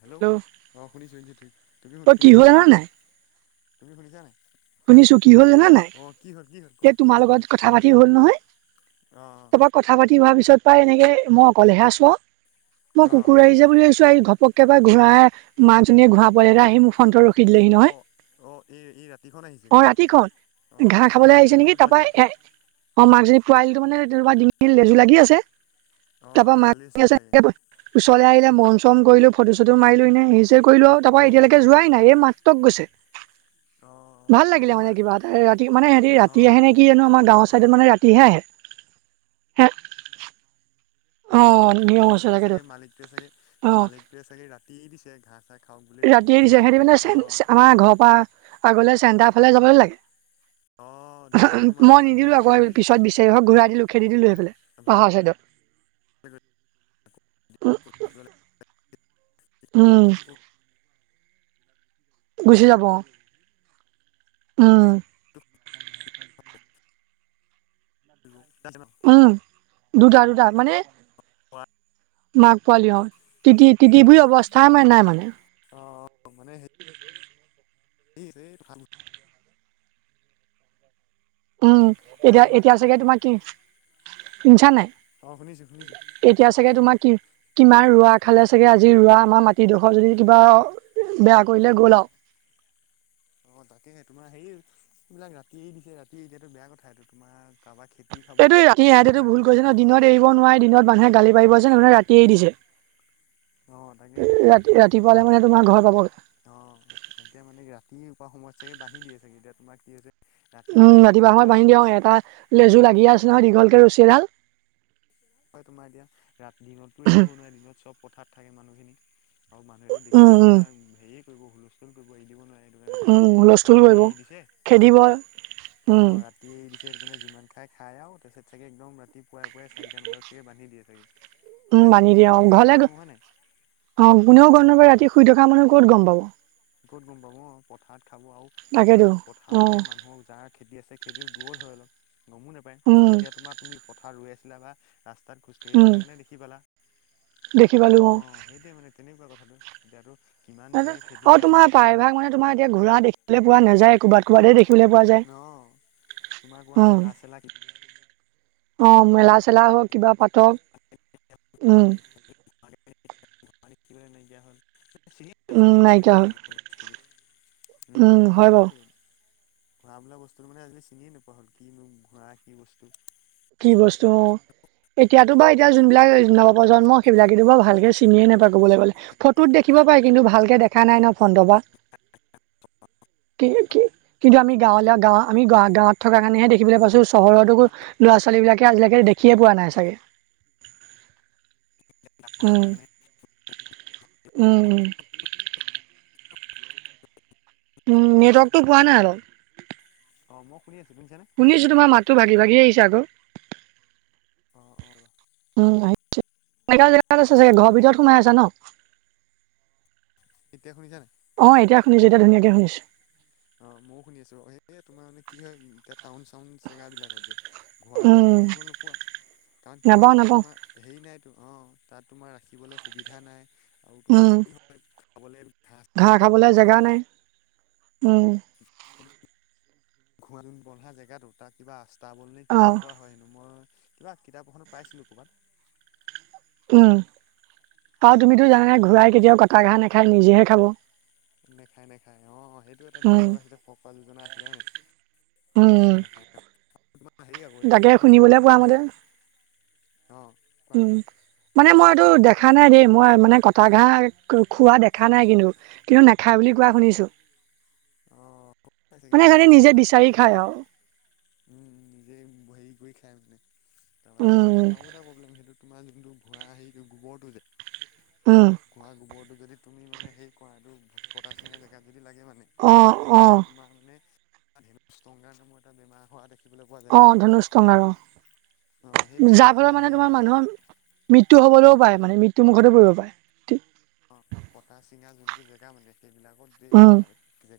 Hello hello অঁ শুনিছোঁ শুনিছোঁ, তুমি অ' তুমি কি হ'ল শুনিছানে জানা নাই তুমি শুনিছা নাই? শুনিছো, কি হ'ল জানা নাই? অ কি হ'ল কি হ'ল এ কোৱা তোমাৰ লগত কথা পাতি হ'ল নহয় অ তাপা- কথা পাতি হোৱা পিছত পাই এনেকে মই অকলেহে আচো আও মই অ কুকুৰ আহিছে বুলি ভাবিছো এই ঘপক- কেবাৰে ঘূৰা মাকজনীয়ে ঘূৰা পোৱালি এটা আহি মোৰ ফণ্টত ৰখি দিলেহি নহয়। অঁ' এই এই ৰাতিখন আহি- অঁ' ৰাতিখন ঘাঁহ খাবলে আহিছে নেকি পোৱালি তাপা এটা এ- অঁ' মাক জনী পোৱালীটো মানে তেনেকুৱা ডিঙিত লেজু লাগি আছে অ তাৰ পৰা মাক এৰাল দি জনী আছিলে চাগে আছে- ওচৰলে আহিলে মৰম চৰম কৰিলো ফটো চটো মাৰিলো এনেই আহি- তে কৰিলো আও অ তাৰপৰা এতিয়ালেকে যোৱাই অ অ নাই এই মাত্ৰক গৈছে। অ ভাল এই লাগিলে মানে তোমাৰ কিবা এটা ৰাতি মানে এহেঁটি অ ৰাতি আহে নে কি জানো? আমাৰ গাঁৱৰ চাইডত মানে ৰাতি- তিহে আহে। অ নিয়ম আছে তাকেতো চাগে মালিকটোৱে চাগে অ মালিকটোৱে চাগে ৰাতি দিছে ঘাঁহ চাঁহ। ৰাতিয়ে দিছে। হেঁতি মানে চেন আমাৰ দিনত ঘৰৰ পৰা আগলে চেণ্টাৰ ফালে যাবলৈ অ লাগে। দিনত তোমাৰ মই মানুহে নিদিলো দেখে আকৌ বুলি আহিবলে পিছত বিচাৰি আহক ঘূৰাই দিলো খেদি দিলো সেইফালে ভাল পাহাৰ চাইদত। উম উম [unintelligible] গুচি যাব অঁ। ওম' [unintelligible] [unintelligible] উম' দুটা দুটা মানে- কোৱা। মাক পোৱালীহত, তিতি তিতি বুই অৱস্থাই মা নাই মানে। অ মানে সে [inaudible] [unintelligible] উম, এ এতিয়া তোমাৰ এতিয়া চাগে তোমাৰ কি শুনিছানে নাই? অ', শুনিছো শুনিছো এতিয়া চাগে তোমাৰ কি কিমান ৰোৱা খালে চাগে আজি ৰোৱা আমাৰ মাট টি ডোখৰ যদি কিবা বেয়া কৰিলে গল আৰু। অ তাকেহে তোমাৰ হেই এইবিলাক ৰাতি দিছে ৰাতি এতিয়াতো বেয়া কথা এইটো তোমাৰ কাৰোবাৰ খেতি খাব, সেইবিলাকটো অ দিনত এৰিব নোৱাৰে, দিনত মানুহে গালি পাৰিব যে সেইটোকাৰণে ৰাতি এৰি দিছে। অ', তাকে সেই এতিয়া ৰাতি ৰাতিপুৱালে মানে তোমাৰ ঘৰ পাবগে। অ' এতিয়া মানে ৰাতিপুৱা সময়ত চাগে বান্ধি দিয়ে চাগে এতিয়া তোমাৰ কি হৈছে ৰাতি উম, যিমান খাওঁ ৰাতিপুৱা সময়ত খা বান্ধি দিয়ে, অ এটা লেজু লাগি আছে নহয় দীঘলকে ৰছী এডাল। হয় তোমাৰ এতিয়া ৰাতি দিনতটো এৰি দিব নোৱাৰে, দিনত চব পথাৰত থাকে মানুহখিনি। আৰু মানুহেটো উম দেখিলে উম তোমাৰ হেৰি কৰিব, হুলস্থুল কৰিব এৰি দিব নোৱাৰে। সেইটোকাৰণে চাগে উম হুলস্থুল ৰাতিয়ে কৰিব। এৰি দিছে, খেদিব উম অ' ৰা তিয়ে এৰি দিছে সেইকাৰণে যিমান খাই খাই আৰু তাৰপিছত চাগে একদম ৰাতিপুৱাই পুৱাই চাৰি টামান বজাত চাগে বান্ধি দিয়ে চাগে। উম বান্ধি তোমাৰ দিয়ে অ গম নাপায় ঘৰলে, কোনো হয় নাই অ কোনেও গম উম, নাপায় ৰাতি শুই থকা মানুহে ক'ত গম পাব। ক'ত গম পাব অ, পথাৰত খাব আৰু তাকেতো তোমাৰ অ পথাৰতকে মানুহৰ যাৰ খেতি আছে, খেতি দূৰত হৈ অলপ, গমো নাপায় উম এতিয়া তোমাৰ তুমি পথাৰত ৰৈ আছিলা বা ৰাস্তাত খোজকাঢ়ি উম আছিলা কাৰণে দেখি পালা, দেখি পালো অ অ'। সেইটোৱে মানে তেনেকুৱা কথাটো এতিয়াতো কিমান চাগে খেতি আৰু খাই তোমাৰ দিলে ঠিক প্ৰায়ভাগ নাই। মানে তোমাৰ এতিয়া ঘোঁৰা দেখিবলে পোৱা নাযায় ক'ৰবাত কৰবাতহে দেখিবলৈ পোৱা যায়, অ', তোমাৰ কোৱা উম। মেলা চেলা অ মেলা - চেলা হওক কিবা পাতক, উম। [unintelligible] [unintelligible] উম, নাইকিয়া হ'ল। উম হয় বাৰু সেইটোৱে। ঘোঁৰা বোলা বস্তুটো মানে আজিকালি চিনিয়ে নোপোৱা হল কিনো ঘোঁৰা কি বস্তু? কি বস্তু অ। এতিয়াটো বা এতিয়া যোনবিলাক নৱপ্ৰজন্ম সেইবিলাকেতো ভালকে চিনিয়ে নাপায় কবলৈ গ'লে। ফটোত দেখিব পাই কিন্তু ভালকে দেখা নাই ন ফ্ৰণ্টপা। কি কি কিন্তু আমি গাঁৱলীয়া গাঁৱ আমি গাঁৱত গাঁৱত থকা কাৰণেহে দেখিবলৈ পাইছো চহৰতটো ল'ৰা-ছোৱালীবিলাকে আজিলেকে দেখিয়ে পোৱা নাই চাগে। উম, উম। উম নেটৱৰ্কটো পোৱা নাই অলপ। অ মই শুনি আছো, শুনিছানে? শুনিছোঁ, তোমাৰ মাতটো ভাগি ভাগি আহিছে আকৌ। অ অ ৰবা। উম আহিছে। [unintelligible] জেগাত আছা চাগে, ঘৰ ভিতৰত সোমাই আছা ন? এতিয়া শুনিছা নাই? অ এতিয়া শুনিছোঁ এতিয়া ধুনীয়াকে শুনিছোঁ। অ মইও শুনি আছো, এ তোমাৰ মানে কি হয় এতিয়া টাউন - চাউন চেগাবিলাকত যে ঘোঁৰোৱা ওচৰত উম, তুমি দেখিব নোপোৱা কাৰণ কি হয় নাপাওঁ তাত নাপাওঁ তোমাৰ হেৰি নাইতো, অঁ তাত তোমাৰ ৰাখিবলৈ সুবিধা নাই। উম, [unintelligible] খাবলৈ [unintelligible] উমঁ'। সেইটো- [unintelligible] জেগাতো তাত কিবা আস্তা বল নে কি অ বুলি কোৱা হয় হেনো, মই- কিবা কিতাপ এখনত পাইছিলোঁ ক'ৰবাত। উমঁ' আৰু তুমিতো জানাই ঘূৰাই কেতিয়াও কটা ঘাঁহ নেখায় নিজেহে খাব। নেখায় নেখায় অঁ' সেইটো এটা উম ডাইলগ আছিলে ফকৰা যোজনা আছিলে হয় নাই। কটা উম ঘাঁহ নাখায় [unintelligible] হেৰি আকৌ সেইটো তাকে [unintelligible] শুনিবলৈ পোৱা কিবা- অঁ। উমঁ। মানে মই এইটো দেখা নাই দেই মই মানে কটা ঘাঁহ খোৱা দেখা নাই কিন্তু। কিন্তু নেখায় বুলি কোৱা শুনিছোঁ। [unintelligible] পাইছেগে মানে সিহঁতে নিজে বিচাৰি খায় আৰু। উমঁ' উমঁ' নিজে হেৰি কৰি খাই মানে তাৰপৰা তোমাৰ উম সেৰি আৰু এটা প্ৰব্লেম সেইটো- তোমাৰ যোনটো ঘোঁৰা হেৰিটো গোবৰটো যে। উমঁ'। ঘোঁৰাৰ গোবৰটো যদি তুমি মানে সেই কুঁহাটো কটা চিঙা জেগাত যদি লাগে মানে- অ অ তেতিয়া তোমাৰ মানে [unintelligible] ধেনু ষ্টোগাৰ এটা বেমাৰ হোৱা দে অঁ' ধনুছ ষ্টোগাৰ অ সেই অঁ' বেমাৰটো যাৰ ফলত মানে হেৰি তোমাৰ হয় মানুহৰ- মৃত্যু হ'বলৈও পাৰে মানে মৃত্যু মুখতো পৰিব পাৰে। অঁ' কটা চিঙা যোনটো জেগা মানে সেইবিলাকত যদি উম ঘা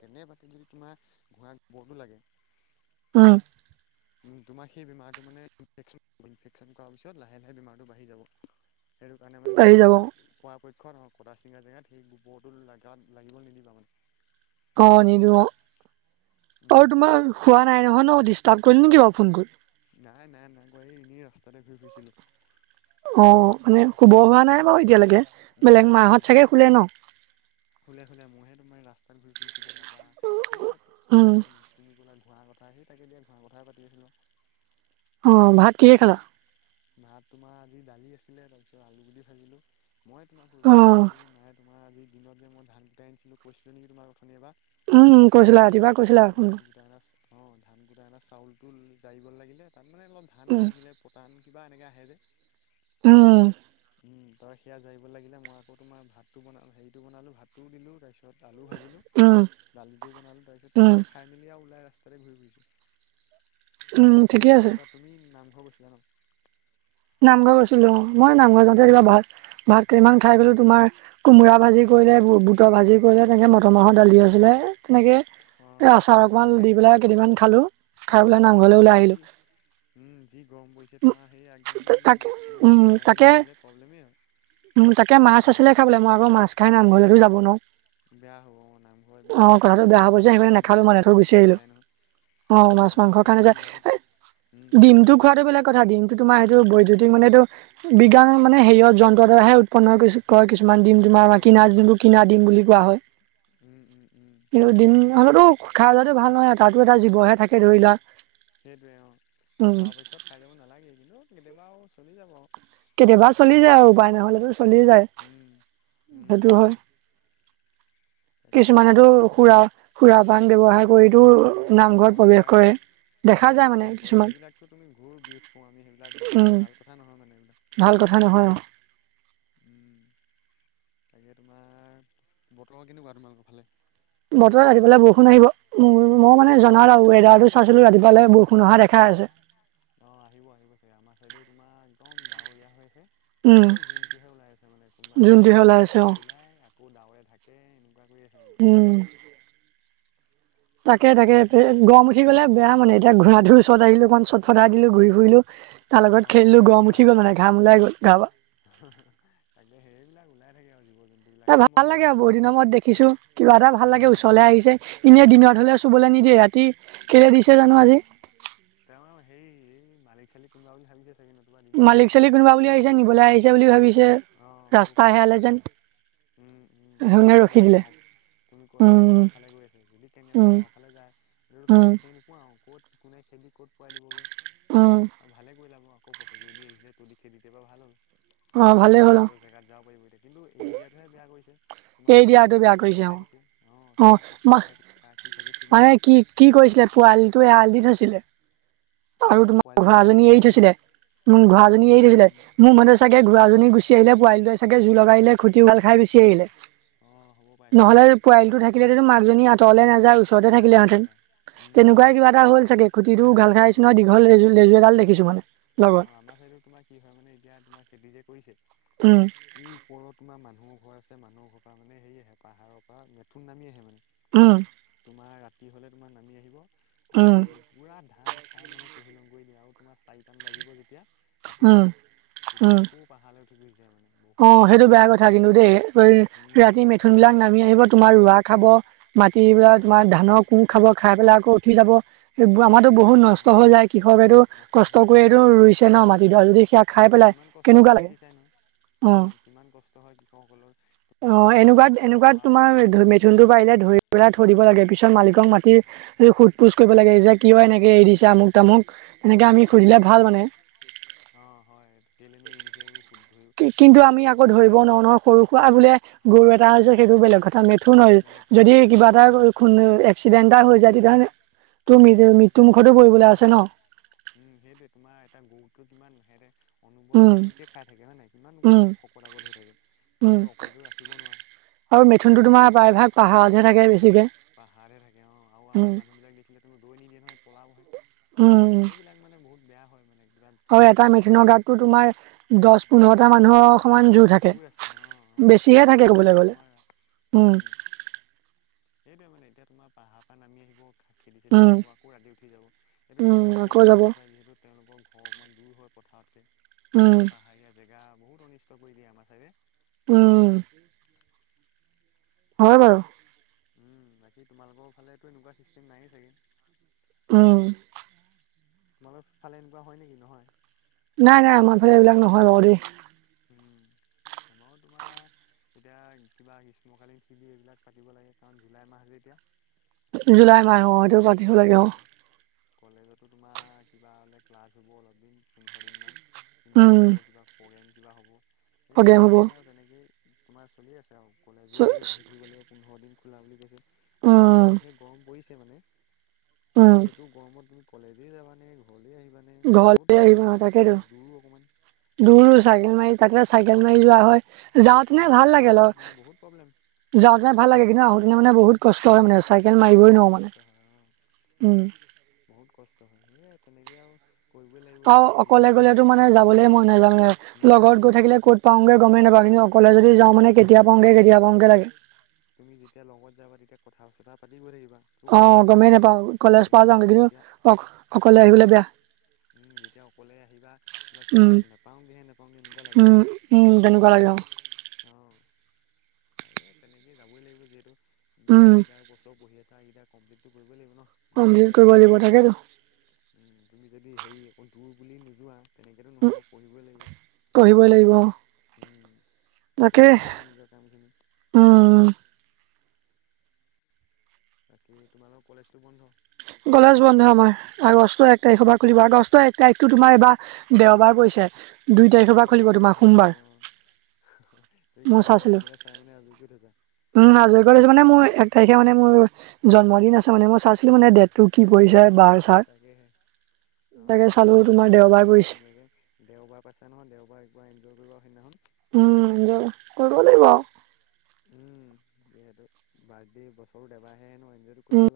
কেনেবাকে যদি তোমাৰ ঘোঁৰা গোবৰটো লাগে- উমঁ। তোমাক সেই বেমাৰটো মানে [unintelligible] ইনফেকচন কৰাৰ পিছত লাহে লাহে বেমাৰটো বাঢ়ি যাব। সেইটো কাৰণে মানে বাঢ়ি তুমি- যাব পৰাপক্ষত কতা চিঙা জেগাত সেই গোবৰটো লগাত লাগিবলৈ নিদিবা মানে। অঁ' নিদিওঁ উম আৰু তোমাৰ শুৱা নাই নহয় ন' ডিষ্টাৰ্ব কৰিল নেকি বাৰু ফোন কৰি? নাই নাই নাই কৰা, এই এনেই ৰাস্তাতে ঘূৰি ফুৰিছিলোঁ। অঁ' মানে শুব হোৱা নাই বাৰু এতিয়ালৈকে, নাই বেলেগ হয় নাই মাহত হয় চাগে শুলে ন'? শুলে শুলে, মইহে তোমাৰ ৰাস্তাত ঘূৰি ফুৰিছিলোঁ তাৰপৰা সেয়াই উম কিবা- তুমি কলা ঘোঁৰা কথা সেই তাকে এতিয়া ঘোঁৰা কথাই পাতি আছিলোঁ। অঁ' ভাত কিহেৰে খালা? ভাত তোমাৰ আজি দালি আছিলে তাৰপিছত আলু গুতি ভাজিলো। মই তোমাক অ কৰিলগীয়া হ'ল, এই মায় তোমাৰ আজি দিনত যে মই ধান কুতাই আনিছিলোঁ কৈছিলোঁ নেকি তোমাৰ উঠনি এবাৰ। উম কৈছিলা তাৰপৰা সেই ৰাতিপুৱা কৈছিলা ধানৰ ধান- অঁ' ধান কুটাই এনা চাউলটো জাৰিব লাগিলে তাত মানে অলপ ধান উম লাগিছিলে পতান- কিবা এনেকে আহে যে। উমঁ। উমঁ' ত' সেয়া যাৰিব লাগিলে মই আকৌ তোমাৰ ভাতটো বনা, হেৰিটো বনালো, ভাতটোও দিলো তাৰপিছত- তাৰপিছত আলু ভাজিলো, উম দালিটো বনালো তাৰপিছত উম তেনেকে খাই- খাই মিলি ওলাই আৰু ৰাস্তাতে ঘূৰি উম ফুৰিছোঁ, ঠিকে তুমি আছে ভাত [unintelligible] তুমি নামঘৰ গৈছিলা ন'? নামঘৰ গৈছিলা অঁ' মই নামঘৰ যাওঁতে কিবা ভাত- ভাত কেইমান খাই গ'লো তোমাৰ কোমোৰা ভাজি কৰিলে বু তৰ ভাজি কৰিলে তেনেকৈ মটৰ মাহৰ দালি আছিলে তেনেকে। অঁ আচাৰ অকমান দি তাকেহে পেলাই কেইদিমান খালো, খাই পেলাই উম নামঘৰলৈ তাকে ওলাই যি আহিলো। উম, যি গৰম পৰিছে তোমাৰ সেই একদম তাকে অকণমান উম ওলাই মেলি তাকে নাহিলে প্ৰব্লেমেই হয় উম তাকে মাছ উম আছিলে খাবলে। মই আকৌ মাছ খাই নামঘৰলৈটো যাব নোৱাৰোঁ। বেয়া হ'ব, নামঘৰ এইবিলাক কথাটো ধৰ্মীয় বেয়া হৈ গৈছে সেইকাৰণে অনুষ্ঠানবিলাকলে মাছ নাখালো মানে থৈ মাংস গুচি খাই আহিলো নাযায় নহয়। অ', অঁ ধৰ্মীয় মাংসৰ কাৰণে যায়, অনুষ্ঠানবিলাকত এ ডিমটো খোৱাটো বেলেগ কথা। ডিম তোমাৰ সেইটো বৈদ্যুতিক মানে এইটো বিজ্ঞান মানে হেৰিয়ত যন্ত্ৰৰ দ্বাৰাহে উৎপন্ন কৰ কিছু কিছুমান ডিম অঁ তোমাৰ সেইটো হয় কিনা বাৰু যোনটো কিনা ডিম বুলি কোৱা হয়। উম, উম, উম, কিন্তু সেইটো হয় ডিম হয় হ'লেতো খাই যোৱাতো ভাল নহয়, তাতো এটা জীৱহে থাকে ধৰি লোৱা। সেইটোৱে অ', উম পৰাপক্ষত খাই নালাগে কিন্তু চলি যাব আৰু। কেতিয়াবা চলি যায় আৰু উপায় নহ'লেতো চলি যায় উম, উম, সেইটো উম, হয়। তাকে এতিয়া কিছুমানেতো সুৰা সুৰা পান ব্যৱহাৰ কৰিতো অ', নামঘৰত মদ প্ৰৱেশ খাই কৰে দেখা কম যায় মানে প্ৰৱেশ কৰে, কিছুমান সেইবিলাকটো তুমি ঘোৰ বিৰোধ কৰো আমি সেইবিলাকটো মানে উম ভাল কথা নহয় মানে এইবিলাক। ভাল কথা নহয় অ'। উম, তাকে তোমাৰ বতৰ কেনেকুৱা তোমালোকৰ ফালে। বতৰত ৰাতি ফালে বৰষুণ আহিব। মই মানে উম। নহয় তাত ৱেডাৰটো চাইছিলো ৰাতিপুৱালে বৰষুণ অহা দেখাই আছে। অ', আহিব আহিব চাগে আমাৰ চাইডেও তোমাৰ একদম ডাৱৰীয়া হৈ আছে। উম অকল জোনটোহে ওলাই আছে মানে, কোনোবা জোনটোহে ওলাই এটা আছে অ চাইডে ওলাই আকৌ ডাৱৰে থাকে এনেকুৱা কৰি আছে মানে। উম। তাকে তাকে গৰম উঠি উঠি গ'লে বেয়া মানে, এতিয়া ঘোঁৰাটোৰ ওচৰত আহিলো অকণ চট ফটাই দিলো ঘূৰি ফুৰিলো তাৰ অ লগত খেলিলো অকমান গৰম খেলা উঠি গ'ল মেলা মানে কৰিলা ঘাম ওলাই গ'ল গাৰপা। তাকে হেৰি বিলাক ওলাই থাকে আৰু জীৱ জন্তু। এ ভাল লাগে আৰু বহুত দিনৰ মুৰত দেখিছো, কিবা এটা ভাল লাগে উম ওচৰলৈ আহিছে। এনেই দিনত হ'লে চুবলৈ নিদিয়ে। ৰাতি কেলে দিছে জানো আজি অ', তেওঁ হেই এই মালিক চালিক কোনোবা বুলি ভাবিছে চাগে ন? কবা দিনততো মালিক তোমাৰ চালিক ওচৰ কোনোবা আহিব বুলি আহিছে নিদিয়ে। নিবলৈ আহিছে বুলি ভাবিছে অঁ হ'ব ৰাস্তা পাৰে হেৰালে এতিয়াচোন যেন উম, উম। এতিয়া সেইকাৰণে তোমাৰ ৰখি সেইয়া দিলে গাঁও তুমি কৈছা উম গাওঁ ফালে গৈ আছে? যদি কেনে বাকে উম গাওঁ ফালে যায়। এইটো তুমি উম বিচাৰি নোপোৱা আৰু ক'ত কোনে খেদি ক'ত পোৱাই দিব গে। উম। অ', ভালে কৰিলা মই আকৌ পতকে যদি আহিছিলে তদি খেদি দিয়াৰ পা ভাল হ'ল। অ' সি ভালেই আকৌ হ'ল অ' নিজৰ জেগাত যাব পাৰিব এতিয়া, কিন্তু এৰি দিয়াটোহে বেয়া কৰিছে। তোমাৰ এই এতিয়া দিয়াটো কিমান বেয়া খেতি কৰিছে অ' খাই দিছে, অ' কাৰ কঠীয়া খাইছে কাৰ কি খাইছে ঠিক মানে নাই। কি কি কৰিছিলে পোৱালিটোৱে এড়াল দি থৈছিলে। আৰু অ', তোমাৰ পোৱালিটো এৰালে ঘোৰাজনী চেৰালে এৰি আহিছে ন? থৈছিলে, মোৰ ঘোৰাজনী উম এৰি থৈছিলে, উম। মোৰ মানে চাগে ঘঁৰাজনী গুচি আহিল পোৱালীটোৱে জোৰ লগাই দিলে খুটি উভাল খাই গুচি আহিলে। অঁ হ'ব। পাই চাগে নহ'লে অঁ। পোৱালি টো থাকিলেতোটো মাকজনী আঁতৰলৈ নাযায়। চৰতে থাকিলে নাযায় হেতেন, নাযায় উম উম আমাৰ তেনেকুৱাই চাইডো হ'ল চাগে, খুতিতো উভাল খাই আহিছে অঁ। নহয়। দীঘল লেজু এডাল দেখিছোঁ অঁ, মানে। লগত আমাৰ ছাইডত তোমাৰ কি হয় মানে এতিয়া তোমাৰ খেতি যে কৰিছে। উম। এই ওপৰত তোমাৰ মানুহৰ ঘৰ আছে মানুহৰ ঘৰ পৰা মানে হেৰি আহে পাহাৰৰ পৰা মেথুন নামি আহে মানে। উম। তোমাৰ ৰাতি হ'লে তোমাৰ নামি আহিব আৰু উম, পোৰা ধান খায় মানে তাহিলং কৰি দিয়ে, আৰু তোমাৰ চাৰিটা মান বাজিব যেতিয়া ৰাতিপুৱা, উম, তেতিয়া আকৌ পাহাৰলে উঠি গুচি যায় মানে। বহুত অঁ অনিষ্ট সেইটো বেয়া কৰে কথা আমাৰ কিন্তু চাইডে দেই, উম ৰাতি মেথুন বিলাক নামি আহিব তোমাৰ ৰোৱা খাব কিয় মাটিবিলাক তোমাৰ একদম ধানৰ কুঁ খাব, খায় পেলাই আকৌ উঠি যাব। আমাৰটো উঠি বহুত যাব অ নষ্ট হৈ যায়, কৃষকেটো নষ্ট কষ্ট কৰি এইটো ৰুইছে ন' মাটি ডৰা, যদি সেয়া খাই অঁ পেলাই কিমান কষ্ট কেনেকুৱা হয় লাগে দেখিছাই নহয়, অ উম', কিমান কষ্ট হয় কৃষকসকলৰ! তোমাৰ অঁ চোৱাচোন এনেকুৱাত কঠীয়া এনেকুৱাত পৰা পৰা ধৰি তোমাৰ মেথুনটো পাৰিলে ধৰি পেলাই থৈ দিব লাগে, পিছত মালিকক মাতি এই সোধ পোছ কৰিব লাগে, যে কিয় এনেকে এৰি দিছে আমুক-তামুক। অঁ হয় এইটো অঁ হয় কেলেনো এৰি দিছে এইবোৰ শু কিন্তু আমি আকৌ ধৰিব নোৱাৰ নহয়' সৰু সুৰা বোলে গৰু এটা আছে সেইটো বেলেগ কথা, মেথুন হয় বেলেগ কথা যদি বেলেগ কিবা কথা এটা খুনো এক্সিডেণ্ট এটা হৈ যায় তেতিয়াহলে, তোৰ অ মি- মৃত্যুমুখতো ৰিক্স পৰিবলৈ আছে নহয় ন। উম, সেইটোৱে তোমাৰ এটা গৰুতকেও কিমান হেতে অনবৰত উম ফ্ৰীকে খায় থাকে হয় নাই, কিমান উম শকত আবত হৈ থাকে, তুমি উম এইটো অকলেত ৰাখিব নোৱাৰা। আৰু মেথুনটো তোমাৰ প্ৰায়ভাগ পাহাৰতহে থাকে বেছিকে। পাহাৰতে থাকে অঁ আৰু উম আমাৰ মানুহ বিলাক দেখিলে তো ৰৈ নিদিয়ে নহয়, পলাবহে। উম উম এইবিলাক মানে বহুত বেয়া হয় মানে আৰু কিমান এটা ধান খাই দিয়ে মেথেনৰ কি গতটো তোমাৰ, দছ পোন্ধৰটা মানুহৰ সমান জুৰ থাক জুৰ আছে অঁ ও তুমি অকলে ৰাখিব গ'লে নোৱাৰা। উম। সেইটোৱে মানে এতিয়া তোমাৰ পাহাৰ পৰা নামি আহিব খেতি-চেদি উম খাব আকৌ ৰাতি উঠি যাব, সেইটোত উম কৃষক আকৌ সকলে গম যাব নাপায় যিহেতু তেওঁলোকৰ ঘৰ অকণমান দূৰ হয় পথাৰতকে। উম। পাহাৰীয়া জেগা বহুত অনিষ্ট কৰি দিয়ে, আমাৰ চাগে। উম। হয় বাৰু। উম বাকী তোমালোকৰ ফালেতো এনেকুৱা ছিষ্টেম নাইয়ে চাগে? উম। তোমালোকৰ ফালে এনেকুৱা হয় নেকি নহয়? নাই নাই আমাৰ ফালে এইবিলাক নহয় বাৰু দেই। উম', আমাও তোমাৰ এতিয়া কিবা স্মকালিং ফিলি এইবিলাক পাতিব লাগে, কাৰণ জুলাই মাহ যে এতিয়া। জুলাই মাহ অঁ এইটো পাতিব লাগে অঁ'। উম কলেজতো তোমাৰ কিবা হ'লে ক্লাছ হ'ব অলপ দিন, পোন্ধৰ দিনমান, উম ইণ্টাৰ্ণশ্বিপৰ কিবা প্ৰগ্ৰেম কিবা হ'ব, প্ৰগ্ৰেম হ'ব সেইবিলাক উম মানে আৰু তেনেকেই তোমাৰ চলি আছে আৰু। কলেজো আহি থাকিব লাগিব পোন্ধৰ দিন খোলা বুলি কৈছে, আৰু তোমাৰ যিহে গৰম পৰিছে মানে উম তুমি এইটো গৰমত তুমি কলেজে যাবা নে, ঘৰলে আহিবা নে নে ঘৰলে বহুত আহিব প্ৰব্লেম ন হয়, আৰু তাকেতো কলেজ দূৰো অকমান। দূৰো চাইকেল মাৰি তাতে চাইকেল মাৰি যোৱা হয়, যাওঁতেনে অঁ ভাল যোৱা লাগে হয় অলপ। তোমাৰ বহুত প্ৰব্লেম যাওঁতেনে ভাল লাগে, কিন্তু আহোঁতেনে মানে বহুত কষ্ট হয় মানে চাইকেল কষ্ট মাৰিবই হয় নোৱাৰোঁ কষ্ট মানে হয় অঁ উম'। বহুত কষ্ট হয়, সেয়াই তেনেকে আৰু কৰিবই লাগিব অ', যেতিয়া যি অকলে গ'লেতো মানে যাবলে মই নাযায় মানে, মন লগত নাযায় গৈ অঁ থাকিলে তুমি ক'ত পাওঁগে গ'মেই নাপাওঁ কিন্তু অকলে যদি গমেই যাওঁ মানে, নাপায় অঁ কেতিয়া পাওঁগে কেতিয়া পাওঁগে লাগে। তুমি যেতিয়া লগত যাবা তেতিয়া কথা-চথা পাতি গৈ থাকিবা। তুমি অ', নোপোৱা হয় গ'মেই নাই নোপাওঁ কি কলেজ পাই যাওঁ নহয় গৈ, কিন্তু যেতিয়া অ-অকলে আহিবলৈ বেয়া। উম, যেতিয়া অকলে আহিবা তোমাক কি উম নাপাওঁগৈহে নোপাওঁগৈ এনেকুৱা লাগে উম মানে। উম, তেনেকুৱা লাগে অ'। অ', তাকে তেনেকেইে যাবই লাগিব যিহেতু উম যিকেইটা বছৰ পঢ়ি আছা সেইকেইটা কমপ্লিটটো কৰিবই লাগিব ন' কমপ্লিট নপঢ়িলে কৰিব নো লাগিব কেনেকৈ হ'ব। তাকেতো উম, তুমি যদি হেৰি অকৌ দূৰ বুলি নোযোৱা। তেনেকেতো নহ'ব পঢ়িবই লাগিব, পঢ়িবই লাগিব অ উম, তাকে পঢ়িবই লাগিব নিজক কাম খিনি। উম বাকী তোমালোকৰ কলেজটো বন্ধ? কলেজ বন্ধ আমাৰ, আগষ্টৰ এক তাৰিখৰ পৰা খুলিব আগষ্টৰ এক তাৰিখটো তোমাৰ এইবাৰ দেওবাৰ পৰিছে। দুই তাৰিখৰ পৰা অ', খুলিব দুই তোমাৰ তাৰিখৰ পৰা সোমবাৰ খুলিব অ', তুমি মই চাইছিলো কেলেণ্ডাৰ-চেলেণ্ডাৰ চাই মানে আজৰি কৰি থৈছা। উম, আজৰি কৰি থৈছোঁ মানে মোৰ এক তাৰিখে মানে মোৰ জন্মদিন আছে মানে মই চাইছিলো মানে ডেট। অ', অ', তাকেহে অ', তাকে অ', চালো ঠিকে তোমাৰ আছে দেওবাৰ একদম পৰিছে ধুনীয়াকে দেওবাৰ পাইছা নহয় দেওবাৰ পুৰা এনজয় কৰিব সেইদিনাখন। উম, এঞ্জয় কৰিৱ লাগিব আৰু। উম, যিহেতু বাৰ্থডে বছৰটোট এবাৰহে আহে ন' এঞ্জয়টো কৰিব উম লাগে।